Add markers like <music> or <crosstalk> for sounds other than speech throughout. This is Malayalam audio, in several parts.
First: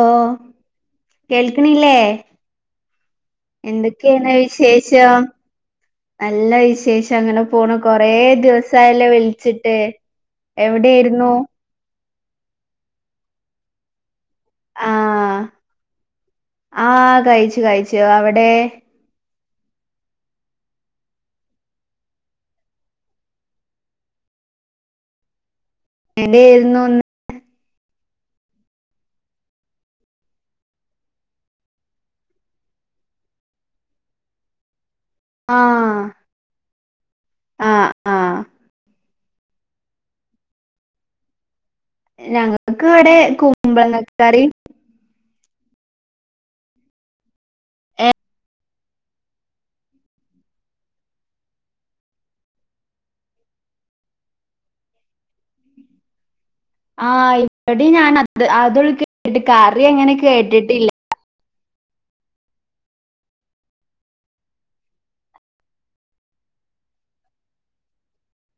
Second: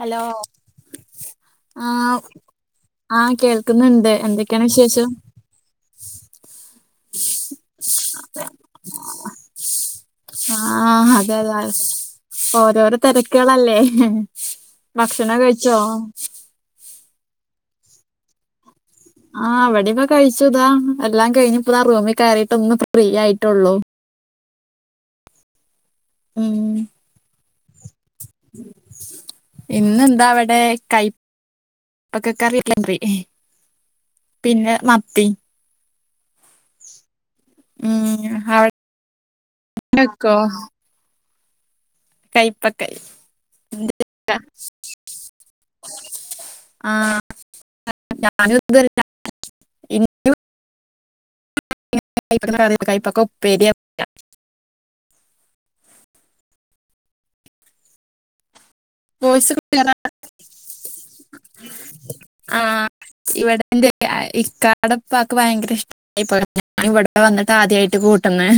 ഹലോ കേൾക്ക്ണില്ലേ, ആഹ് എന്തൊക്കെയാണ് വിശേഷം? നല്ല വിശേഷം അങ്ങനെ പോണു കൊറേ ദിവസായല്ലേ വിളിച്ചിട്ട് ആഹ് എവിടെയായിരുന്നു അതെ അതെ ഓരോരോ തെരക്ക്കളല്ലേ, ഭക്ഷണം കഴ്ച്ചോ? ആഹ് കഴിച്ചു കഴിച്ചു അവടെ? ആഹ് ഇവടെക്കെ കഴിച്ചു ഇതാ എല്ലാം കഴിഞ്ഞു ഇപ്പതാ റൂമിൽ കയറിട്ട് ഒന്ന് ഫ്രീ ആയിട്ടൊള്ളൂ ഉം എന്തെയ്രുന്നു ഇന്ന് ഇന്നെന്താ ഇവടെ കൈ പ്പക്കറില്ലറി <unintelligible> പിന്നെ മത്തി ആഹ്. ഹ്മ്മ് അവ <inaudible> ഡെക്കോ ഞങ്ങൾക്ക് കൈപ്പക്കൈ ഇവിടെ കുമ്പളങ്ങ കറി <unintelligible> <inaudible> ആഹ് ഏ ഞാനും <unintelligible> <unintelligible> കൈപ്പങ്ങ കറി കൈപ്പക്ക ഉപ്പേരിയാ ആഹ് ഇപ്പടി ഞാനത് അതുൽ കേട്ട് വോയിസ് കറി ക്ലിയർ അങ്ങനെ കേട്ട്ട്ടില്ല <inaudible> ആഹ് ഇവടെ എന്താറിയാ ഏഹ് ഇക്കാടെ ഇപ്പാക്ക് ഭയങ്കര ഇഷ്ട <unintelligible> ഇവടെ വന്നിട്ട് ആദ്യായ്ട്ട് കൂട്ടുന്നെ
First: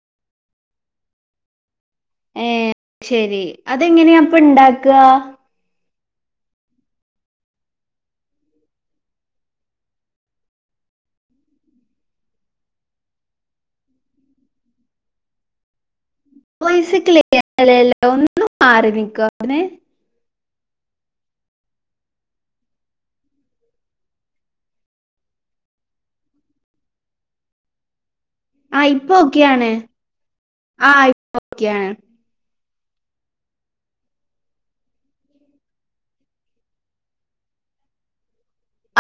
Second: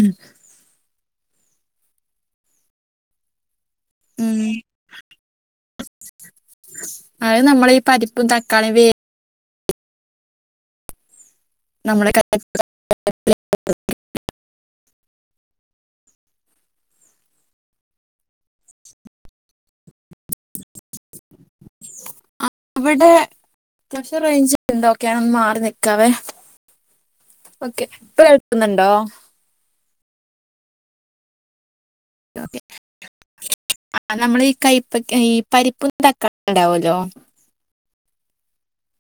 ഏഹ് ശെരി അതെങ്ങനെയാ അപ്പണ്ടാക്കാ <inaudible> അത് നമ്മള് ഈ പരിപ്പും തക്കാളിയും വേ ഞമ്മളെ ക <unintelligible> വോയിസ് ക്ലിയറല്ലല്ലോ ഒന്ന് മാറി നിക്കോ അവ്ട്ന്ന് <inaudible> ഇവടെ അത്യാവശ്യം റേജ്ജ്ണ്ട് ഒക്കെ ഒന്ന് മാറി നീക്കാവേ ഓക്കെ, ഇപ്പ കേ ആഹ് ഇപ്പൊക്കെയാണ്, ആഹ് ഇപ്പൊക്കെയാണ്. ഒക്കെ. നമ്മളെ ഈ കൈപ്പക്ക ഈ പരിപ്പും തക്കാളീം ഇണ്ടാവല്ലോ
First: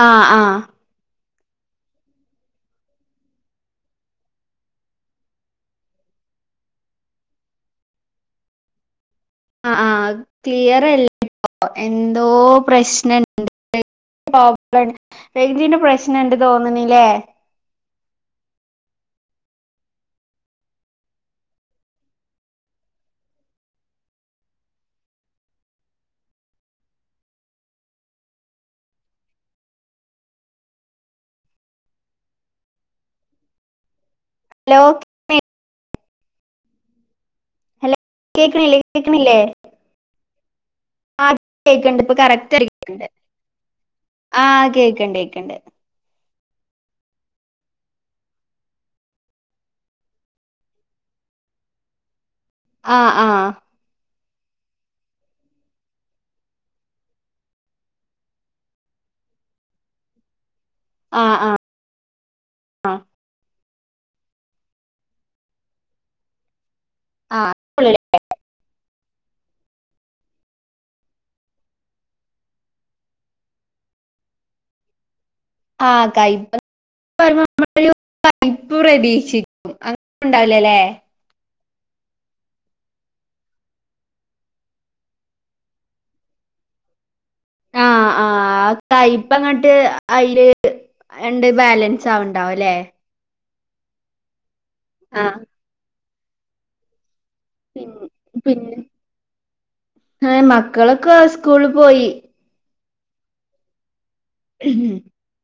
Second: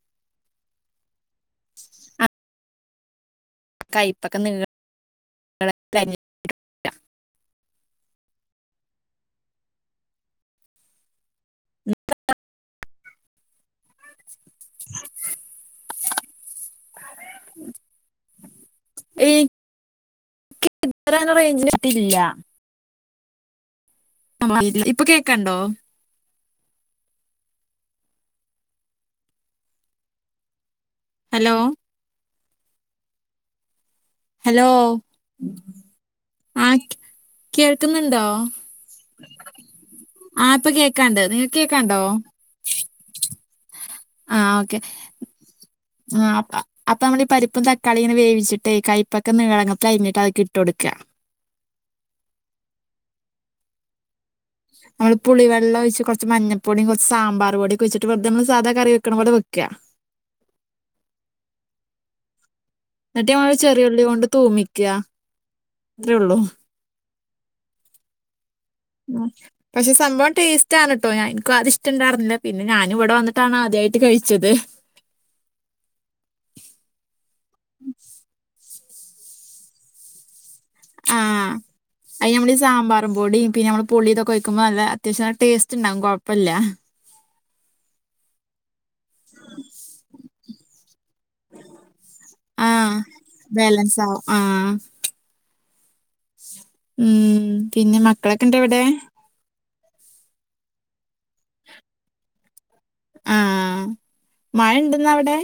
ആഹ് ആഹ് കൈപ്പക്ക നീ ആഹ് ആഹ് ക്ലിയറല്ലല്ലോ എന്തോ പ്രശ്ന <unintelligible> പ്രോബ്ലംണ്ട്‌ റെയ്ജിന്റെ പ്രശ്നം ഉണ്ട്‌ തോന്ന്ണ്ല്ലേ <unintelligible> <unintelligible> ഇപ്പ കേൾക്കണ്ടോ ഹലോ ഹലോ, ആഹ് കേ ഹലോ കേൾക്ക്ന്ന്ണ്ടോ, കേക്ക്ണില്ലേ ആഹ് ഇപ്പ കേ ആഹ് കേക്ക്ണ്ട് ഇപ്പ കറക്റ്റായി കേൾക്ക്ണ്ട്. ആഹ് ക്കെ. ആഹ് അ അപ്പ നമ്മള് ഈ പരിപ്പും തക്കാളിയിങ്ങനെ വേവിച്ച്ട്ടേ കൈപ്പക്ക നീളങ്ങത്തിലരിഞ്ഞ്ട്ട് അഴഞ്ഞിട്ട് അതിക്ക് ഇട്ട് കൊടുക ആഹ് ആഹ്. നമ്മള് പുളിവെള്ളൊഴിച്ച് കൊറച്ച് മഞ്ഞപ്പൊടിം കൊറച്ച് സാമ്പാറ് പൊടിംഒക്കെ ഒഴ്ച്ചിട്ട് വെറുതെ നമ്മള് സാധാ കറി വെക്ക്ണ പോലെ വെക്കാ ആഹ് ആഹ് ന്നിട്ട് നമ്മള് ചെറി ഉള്ളി കൊണ്ട് തൂമിക്ക അത്രേ ഉള്ളു ആഹ് <unintelligible> ഉം പക്ഷെ സംഭവം ടേസ്റ്റ് ആണ് ട്ടോ ഞ എനിക്കും അതിഷ്ടണ്ടാർന്നില്ല പിന്നെ ഞാനു ഇവിടെ വന്നിട്ടാണ് ആദ്യായിട്ട് കഴിച്ചത് ആഹ് കയിപ്പ് <unintelligible> കയ്പ്പ് പ്രതീക്ഷിക്കും അങ്ങന ഉണ്ടാവിലല്ലേ ആഹ് അയി നമ്മളി ഈ സാമ്പാറും പൊടിം പിന്ന നമ്മ പുളി ഇതൊക്കെയി ക്കുമ്പോ നല്ല അത്യാവശ്യം ടേസ്റ്റ് ഉണ്ടാകും കുഴപ്പല്ല കൈപ്പങ്ങട്ട് അയില് എണ്ട് ബാലൻസ് ആവ്ണ്ടാവുംല്ലേ ബേലൻസ് ആവും ആഹ് ആഹ് ഉം പിന്നെ മക്കളൊക്കെ ഇണ്ടവിടെ? ആ മക്കളൊക്കെ സ്കൂള് പോയി ആഹ് മഴ ണ്ട്ന്ന അവിടെ?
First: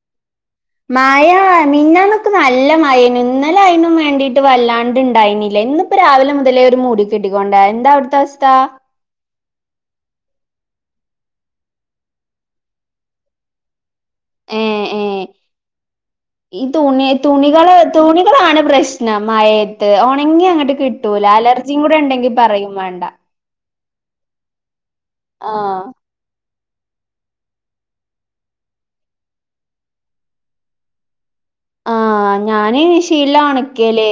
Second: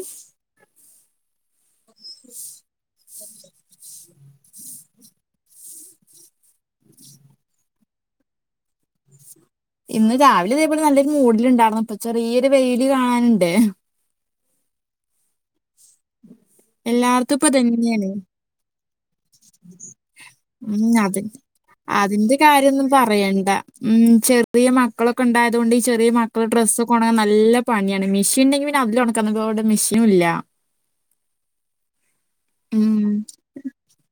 മയാ മിഞ്ഞാന്നൊക്കെ നല്ല മഴെനു ഇന്ന ഇന്നാല അയിനും വേണ്ടിട്ട് വല്ലാണ്ട് ഇണ്ടായിനില്ല ഇന്നിപ്പോ രാവിലെ മുതലേ ഒരു മൂടി കെട്ടിക്കൊണ്ട എന്താ അവിടുത്തെ അവസ്ഥ? ഇന്ന് രാവിലെ അതേപോലെ നല്ലൊരു മൂഡിലുണ്ടായിരുന്നു ഇപ്പൊ ചെറിയൊരു വെയില് കാണാനിണ്ട് ഏഹ് ഏഹ് ഈ തുണി എല്ലായിടത്തും ഇപ്പൊ തുണികള് ഇതന്നെയാണ്. തുണികളാണ് പ്രശ് നം മയേത്ത് ഒണങ്ങി അങ്ങട്ട് ഉം അത് കിട്ടൂല അലർജിം കൂടെണ്ടെങ്കി പറയും വേണ്ട വേണ്ട ഉം ചെറിയ മക്കളൊക്കെ ഉണ്ടായതുകൊണ്ട് ഈ ആഹ് ചെറിയ മ പ്പ ഡ്രസ്സാക്കെ ഉണങ്ങൻ നല്ല പണിയാണ് മെഷീൻ ഉണ്ടെങ്കി പിന്നെ അതില് ഉണക്കാന്നെക്കാ അവിടെ മിഷിനു ഇല്ല ആഹ് ഞാന് ഉം മിഷീനില ഒണക്കെല്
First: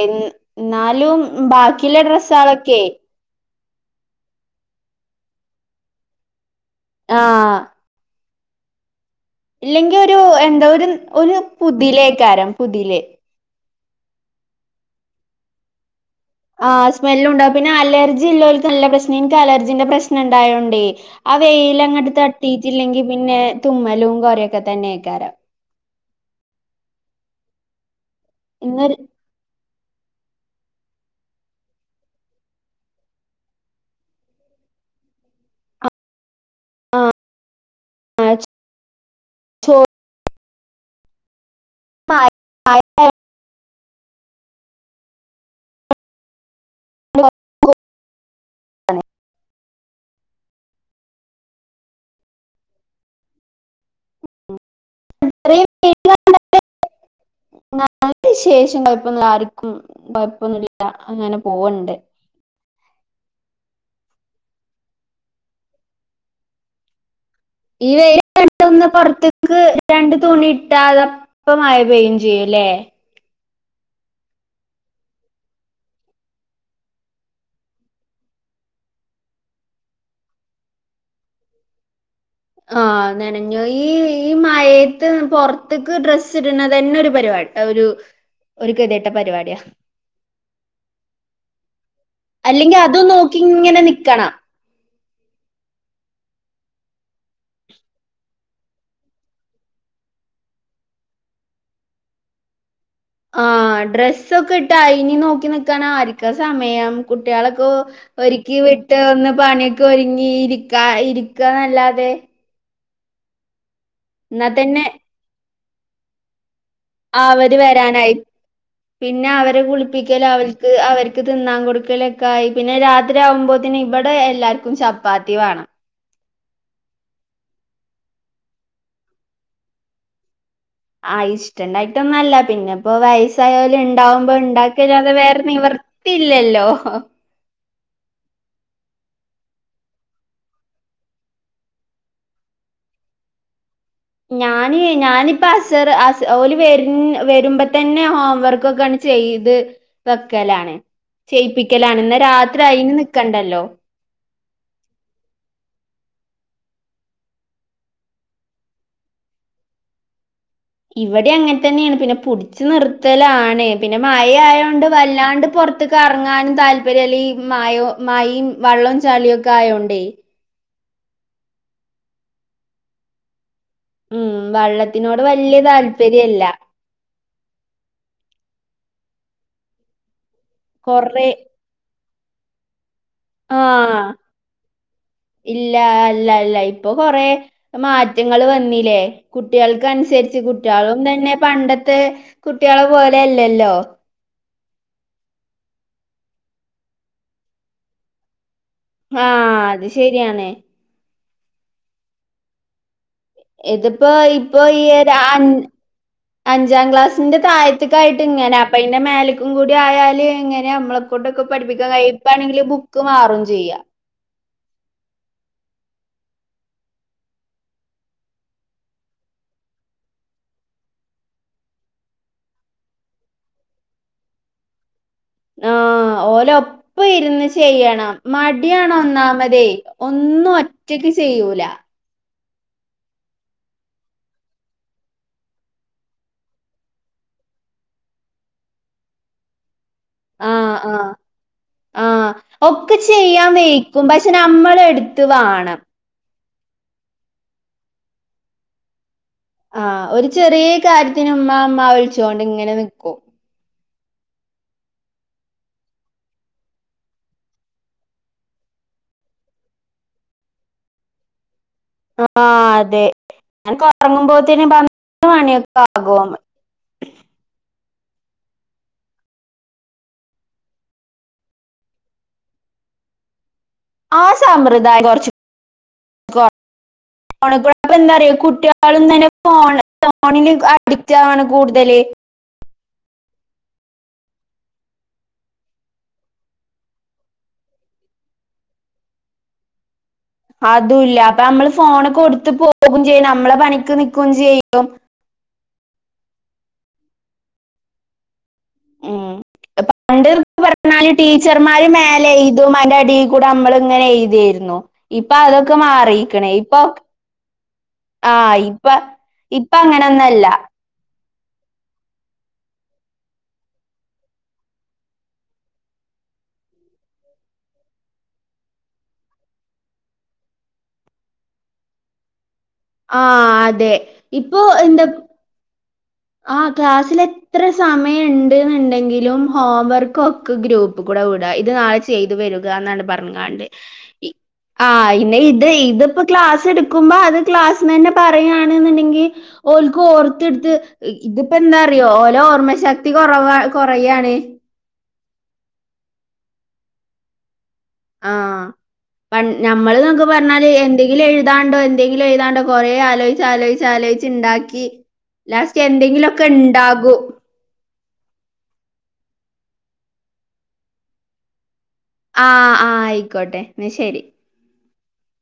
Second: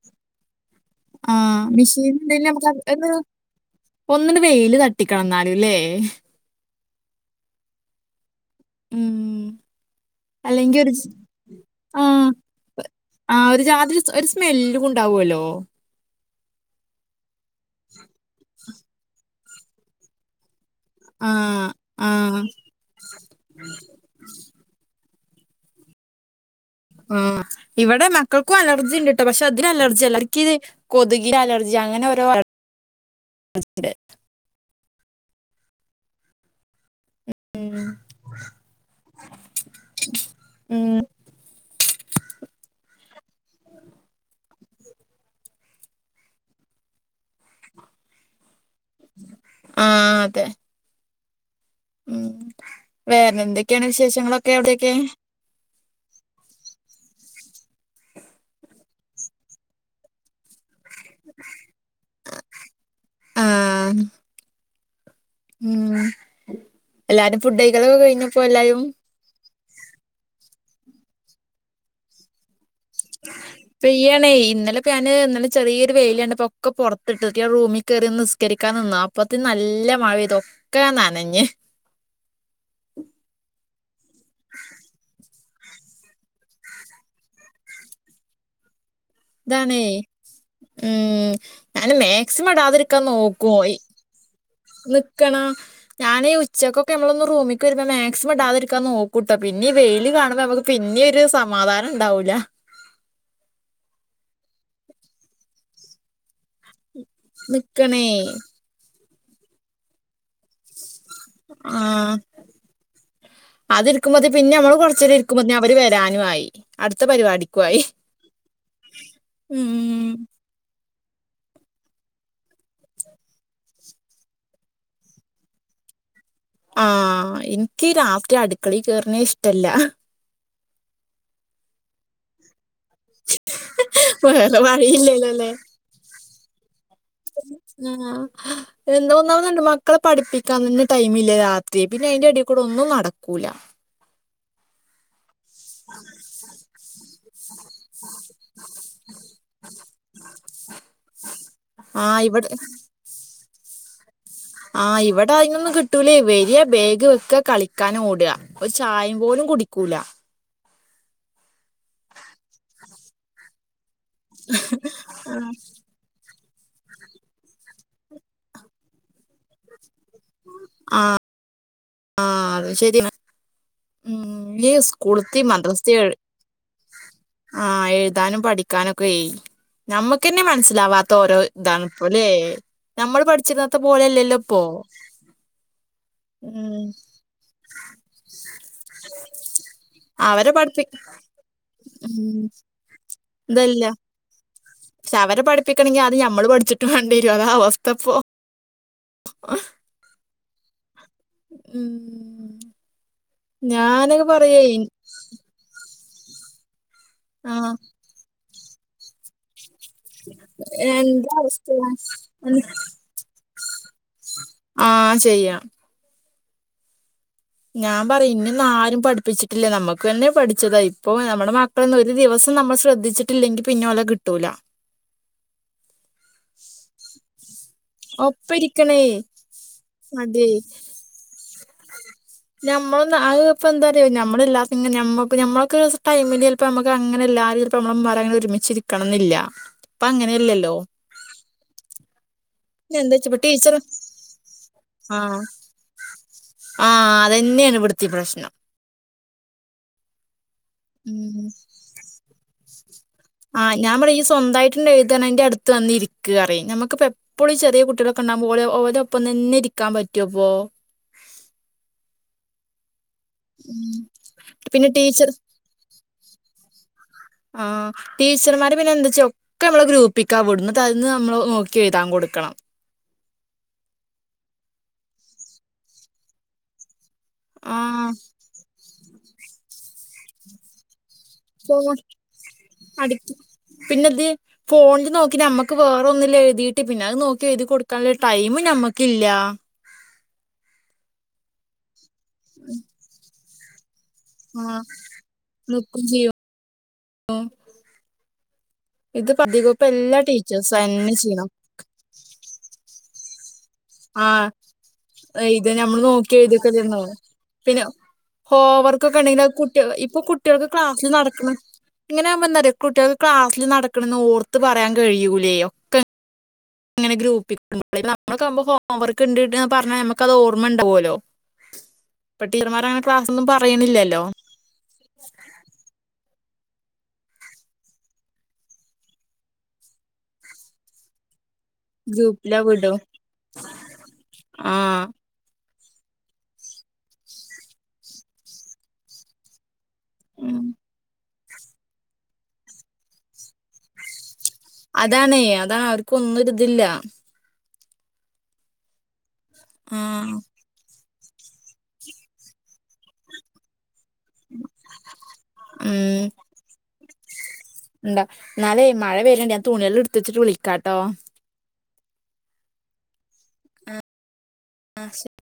ന്നാലും ആഹ് ബാക്കിള്ള മെഷീൻ ഡ്രെസ്സാളൊക്കെയേ ഒന്നണ് വെയില് തട്ടിക്കണം ന്നാലുംല്ലേ ആഹ് ഉം ഇല്ലെങ്കി ഒരു എന്താ ഒരു ഒരു ആഹ് പുതിലേക്കാരം പുതിലേ ആഹ് ഒരു ജാതിൽ ഒരു സ്മെല്ലും ഉണ്ടാവുഅല്ലോ ആഹ് സ്മെല്ലുണ്ടാവും പിന്ന അലർജി ഇല്ലോല്ക്ക് നല്ല പ്രശ്ന ഇനിക്ക് അലർജിന്റെ പ്രശ്നം ഉണ്ടായോണ്ടേ ആഹ് വെയിലങ്ങട്ട് തട്ടിയിറ്റില്ലെങ്കിൽ പിന്നെ തുമ്മലും കൊരെയൊക്കെ തന്നെക്കാരം ആഹ് ഇവിടെ മക്കൾക്കും ഇന്നൊരു അലർജിണ്ട് പക്ഷെ അതിൽ അലർജി അല്ല ഇക്കിത് കൊതുകിനെ അലർജി അങ്ങനെ ഓരോ അല <inaudible> <inaudible> <inaudible> ഉം <unintelligible> ആഹ് അതെ ഉം വേറെ എന്തൊക്കെയാണ് വിശേഷങ്ങളൊക്കെ അവിടെയൊക്കെ <unintelligible> നല്ല വിശേഷം കുഴപ്പ <unintelligible> ല്ല ആർക്കും കുഴപ്പൊന്നുല്ല ല്ല അങ്ങനെ പോവ്ണ്ട് ആഹ് ഉം എല്ലാരും ഫുഡയിക്കലൊക്കെ കഴിഞ്ഞപ്പോ എല്ലാരും? ക്ക് രണ്ടു തുണി ഇട്ടാലപ്പോ മയ പെയ്യും ചെയ്യുല്ലേ പെയ്യാണേ ഇന്നലെ ഇപ്പ ഞാന് ഇന്ന ലെ ചെറി യൊരു വെയില് കണ്ടപ്പോ ഒക്കെ പൊർത്തിട്ട് <unintelligible> റൂമി കേറി നിസ്കരിക്കാൻ നിന്നു അപ്പത്ത് നല്ല മഴ പെയ്തു ഒക്കെ നനഞ്ഞ് ആഹ് നനഞ്ഞു ഈ ഈ മയേത്ത് പൊർത്ത്ക്ക് ഡ്രസ്സ് ഇട്ണതന്നെ ഒരു പരിപാ ഒരു ഒരു ഗതിയെട്ട പരിപാടിയാ ഇതാണേ ഉം ഞാൻ മാക്സിമം അല്ലെങ്കി ഇടാതിരിക്കാൻ അതും നോക്കി നോക്കും ഇങ്ങനെ നിക്കാണ നിക്കണ ഞാന് ഈ ഉച്ചയ്ക്ക് ഒക്കെ ഞമ്മള് ഒന്ന് റൂമിക്കു വരുമ്പോ മാക്സിമം ഇടാതിരിക്കാൻ നോക്കുട്ടോ പിന്നെ ഈ വെയിൽ കാണുമ്പോ ഞമ്മക്ക് പിന്നെരു സമാധാനം ഇണ്ടാവൂല ആഹ് ഡ്രസ്സൊക്കെ ഇട്ട അയ്നി നോക്കി നിക്കാന് ആർ ക്കാ സമയം കുട്ടിയാളൊക്കെ നിക്കണേ ഒരുക്കി വിട്ട് ഒന്ന് പണിയൊക്കെ ഒരുങ്ങി ഇരിക്കാ ഈ ഇർക്കാന്നല്ലാതെ അത് ഇരിക്കുമ്പോത്തേ ഇന്നാ പിന്നെ നമ്മള് തന്നെ കൊർച്ചേരം ഇരിക്കുമ്പോത്ത്ന് അവര് വരാനു ആയി അടുത്ത അവര് പരിപാടിക്കും ആയി വരാനായി. പിന്നെ അവരെ ഉം കുളിപ്പിക്കല് അവർ അവർക്ക് തിന്നാം കൊടുക്കലൊക്കെ ആയി പിന്നെ രാത്രി ആകുമ്പോത്ത്ന് ഇവിടെ എല്ലാവർക്കും ചപ്പാത്തി വാണം ആഹ് ഇൻക്ക് രാത്രി അടുക്കളയി കേറ്ണേ ഇഷ്ടല്ല ആഹ് ഇഷ്ടണ്ടായിട്ടൊന്നുംല്ല പിന്നെ അപ്പൊ വയസായോല് ഇണ്ടാവുമ്പോ വേറെ ഇണ്ടാക്കല്ലാതെ വേറെ വഴിയില്ലല്ലോല്ലേ നിവർത്തില്ലല്ലോ. ആഹ് എന്താ ഒന്നാമത് <unintelligible> മക്കളെ പഠിപ്പിക്കാൻ തന്നെ ടൈമില്ല രാത്രി പിന്നെ അയ്ന്റെ എടേ കൂടെ ഒന്നും നടക്കൂല്ല ഞാന് ഞാനിപ്പോ അസർ അസ ഓല് വർന വരുമ്പത്തെ തന്നെ ഹോംവർക്കൊക്കെണ്ട് ചെയ്ത് വെക്കലാണ് ചെയ്യിപ്പിക്കലാണ് ആ ഇന്ന ഇവിടെ രാത്രി അയിന് നിക്കണ്ടാലോ ആഹ് ഇവടെ അതിനൊന്നും കിട്ടൂലേ വരാ ബേഗ് വെക്ക കളിക്കാൻ ഓട ഒരു ചായം പോലും കുടിക്കൂല ഇവിടെ അങ്ങനെ തന്നെയാണ് പിന്നെ പുട്ച്ചു നിർത്തലാണ് പിന്നെ മഴ ആയോണ്ട് വല്ലാണ്ട് പൊർ- ത്ത്ക്ക് അർങ്ങാനും താല്പര്യം അല്ലേ ഈ മായോ മഴിം വള്ളും ചളിയും ഒക്കെ ആയോണ്ടേ ആഹ് ആഹ് അത് ശരിയാണ് ഉം ഈ വള്ളത്തിനോട് സ്കൂള്ത്തി വല്യ മദ്രസത്തി എയു താല്പര്യല്ല ആഹ് എഴുതാനും പഠിക്കാനൊക്കെ നമ്മക്കന്നെ മനസ്സിലാവാത്ത കൊറേ ഓരോ ഇതാണ് ഇപ്പോ ലെ നമ്മള് പഠിച്ചിരുന്നത്തെ ആഹ് പോലെല്ലല്ലോ ഇപ്പോ ഇല്ല അല്ല അല്ല. ഉം ഇപ്പൊ കൊറേ മാറ്റങ്ങള് വന്നി ലേ കുട്ടിയാൾക്കൻസർച്ച് അവരെ പഠിപ്പി കുട്ടിയാളും തന്നെ പണ്ടത്തെ ഉം കുട്ടിയാളെ പോൽ ലെ അല്ലല്ലോ ഇതല്ല പക്ഷെ അവരെ പഠിപ്പിക്കണമെങ്കിൽ ആദ്യം നമ്മൾ പഠിച്ചിട്ട് വേണ്ടിയരും അതാ അവസ്ഥപ്പോ ആഹ് അത് ശെരിയാണ് ഉം ഇത്പ്പോ ഞാനൊക്കെ പറയേ ഇപ്പൊ ഈ എ ര അൻ അഞ്ചാം ക്ലാസിന്റെ ആഹ് താഴത്ത്ക്കായിട്ട് ഇങ്ങനെ അ പ്പൊ അയ്ന്റ മേലക്കും കൂടി ആയാൽ എങ്ങനെ നമ്മളെ എന്താ കൊണ്ടൊക്കെ പഠിപ്പിക്കാൻ കഴിയ അവസ്ഥ ഇപ്പാണെങ്കില് ബുക്ക് മാറും ചെയ്യ ആഹ് ചെയ്യ ഞാൻ പറയും ഇന്നെന്നും ആരും പഠിപ്പിച്ചിട്ടില്ല നമ്മക്കന്നെ പഠിച്ചതാ ഇപ്പൊ നമ്മുടെ മ ട്ടന്ന് ഒരു ദിവസം നമ്മൾ ശ്രദ്ധിച്ചിട്ടില്ലെങ്കി പിന്നെ ഓലെ കിട്ടൂല. ആഹ് ഓലൊ പ്പ ഇരുന്ന് ചെയ്യണം ഒപ്പം മടിയാണ് ഇരിക്കണേ ഒന്നാമതേ അതെ ഒന്നു ഒ റ്റയ്ക്ക് ചെയ്യൂല. ഞമ്മളും ന്ന് അഹ് ഇപ്പ എന്താറിയോ ഞമ്മളില്ലാത്ങ ഞമ്മക്കും ഞമ്മൾക്കൊരൂസം ടൈമില് ചെൽ പ്പ മ്മക്ക് അങ്ങനെ എല്ലാരും ഇത്പ്പ നമ്മളെ ഇമ്മാരങ്ങനെ ഒരുമിച്ചിരിക്കണം ന്നില്ല. ഇപ്പങ്ങന്യല്ലല്ലോ. ആഹ് ആഹ്. ആഹ് ഒക്കെ എന്താ വെച്ച ഇപ്പ ചെയ്യാൻ ടീച്ചർ വെയ്ക്കും പക്ഷെ നമ്മളെടുത്ത് ആഹ് വാണം. ആഹ് അതെന്നേണ് ഇവട്ത്തിം പ്രശ്നം. ആഹ് ഒരു ചെറിയെ കാര്യത്തിന് ഉം ഉമ്മാ ഉമ്മാ വിളിച്ചോണ്ട് ഇങ്ങനെ നിക്കും. ആഹ് ഞാൻ പറയും ഇയ്യ് സ്വന്തായിട്ടെന്നെ എഴുതാണേ ഇന്റടുത്ത് വന്ന് ഇരിക്ക് പറയും ഞമ്മക്ക്പ്പെപ്പ എപ്പളും ചെറിയ കുട്ടികളൊക്കണ്ടാവുമ്പോ ഓലെ ഓലൊപ്പം തന്നെ ഇരിക്കാൻ പറ്റൊ പ്പോ. ആഹ് അതെ ഉം. ഞാനൊക്കൊറങ്ങുമ്പോത്ത്ന് പിന്നെ ടീച്ചർ പന്ത്രണ്ട് മണിയൊക്കാകും. ആഹ് ടീച്ചർമാര് പിന്നെ എന്തചൊ ക്കെ നമ്മള് ഗ്രൂപ്പിക്കാ വിടും ഇന്നട്ട് അതീന്ന് നമ്മൾ നോക്കി എഴുതാൻ കൊട്ക്കണം. ആ സാമ്പ്രദായം കൊർച്ച് കൊർ <unintelligible> ആ ഫോൺകുടെ അപ്പൊഎന്താറിയോ കുട്ടിയേ ളും തെന്നെ ഫോൺ ഫോണില് അഡിക്റ്റാവാണ് കൂടുതല്. അഡിക്റ്റ് പിന്നെ ദ് ഫോണിൽ നോക്കി ഞമ്മക്ക് വേറൊന്നില് എഴുതീട്ട് പിന്നെ അത് നോക്കി എഴുതി കൊടുക്കാനുള്ള ടൈമ് ഞമ്മക്കില്ലാ. അതൂല്ല. അപ്പ നമ്മള് ഫോണ് കൊടുത്ത് പോകും ചെയ്യും നമ്മളെ പണിക്ക് നി ആഹ് നിക്കും ചെയ്യും. ഉം ഇത് ഇപ്പധികു ഇപ്പെല്ലാ ടീച്ചേഴ്സും അതെന്നെ ചെയ്യ്ണം. മാരി മേ ലെയ്തുമ്പ അയ്ൻ്റെടീ കൂടെ അമ്മള് ങ്ങനെ ആഹ് എയ്തേര്ന്നു. ഇപ്പ ഇത് അതൊക്കെ ഞമ്മള് നോക്കി മാറീക്ക്ണ് ഇപ്പൊ എഴുതിക്കല്ലേരുന്നോ പിന്നെ ആഹ് ഇപ്പ ഇപ്പ അങ്ങനൊന്നല്ല ക്ലാസിൽ നടക്ക്ണ് ഇങ്ങനൊവുമ്പൊ എന്താറിയൊ കുട്ടിയേൾക്ക് ക്ലാസ്സിൽ നടക്ക്ണന്ന് ഓർത്ത് പറയാൻ കഴിയൂലേ. ഒ ക്കെങ്ങെനെ ഗ്രൂപ്പിക് ഇട്മ്പളെ നമ്മളക്കാവുമ്പോ ഹോം വർക്ക് ഇണ്ട് ണ്ട് ന്ന് പർഞ്ഞാ നമ്മക്കത് ഓർമ്മ ഉണ്ടാവോലോ. ഇപ്പൊ ടീച്ചർമാരങ്ങനെ ക്ലാസ്ന്നും പറയ്ണില്ലല്ലോ. ഇപ്പോ എന്താ ആഹ് ക്ലാസ്സിൽ എത്ര സമയം ഇണ്ട്ന്ന്ണ്ടെങ്കിലും ഹോം വർക്ക് ഒക്കെ ഗ്രൂപ്പ് കൂടെ വി ടാ ഇത് നാളെ ചെയ്തു ഗ്രൂപ്പിലാ വരുക വിടും ന്നാണ്ട് പർഞ്ങ്ങാണ്ട് ഇ ആഹ് ഇന്നെ ഇ ത് ഇതിപ്പോ ക്ലാസ് എടുക്കുമ്പോ അത് ക്ലാസ്ന്നെന്നെ പറയാണ്ന്ന്ണ്ടെങ്കി ഓൽക്ക് ഉം ഓർത്ത്ട്ത്ത് ഇ ഇതിപ്പോ എന്താറിയോ ഓല ഓർമ്മ ശക്തി കുറവാ കുറയാണ്. അതാണേ അതാണ് അവർക്ക് ഒന്നു ഒരിതില്ല. ആഹ് പൺ ഞമ്മള്ന്നൊക്ക ആഹ് പർഞ്ഞാ ല് എന്തങ്കിലും എഴുതാണ്ടോ എന്തെങ്കിലും എഴുതാണ്ടോ കൊറെ ആലോയിച്ചാലോയ്ച്ച് ആലോയി ച്ച്ണ്ടാക്കി ലാസ്റ്റ് എന്തെങ്കിലും ഒക്കെ ഇണ്ടാകു. ഇണ്ട ഇന്നാലേ മഴ വര്ണ്ട് ഞാൻ തുണ്യോള് ഇട്ത്തെച്ചിട്ട് വിളിക്കാട്ടോ. ആഹ് ആഹ് ആയിക്കോട്ടെ ഇന്നാ ശരി. ആഹ് ശരി.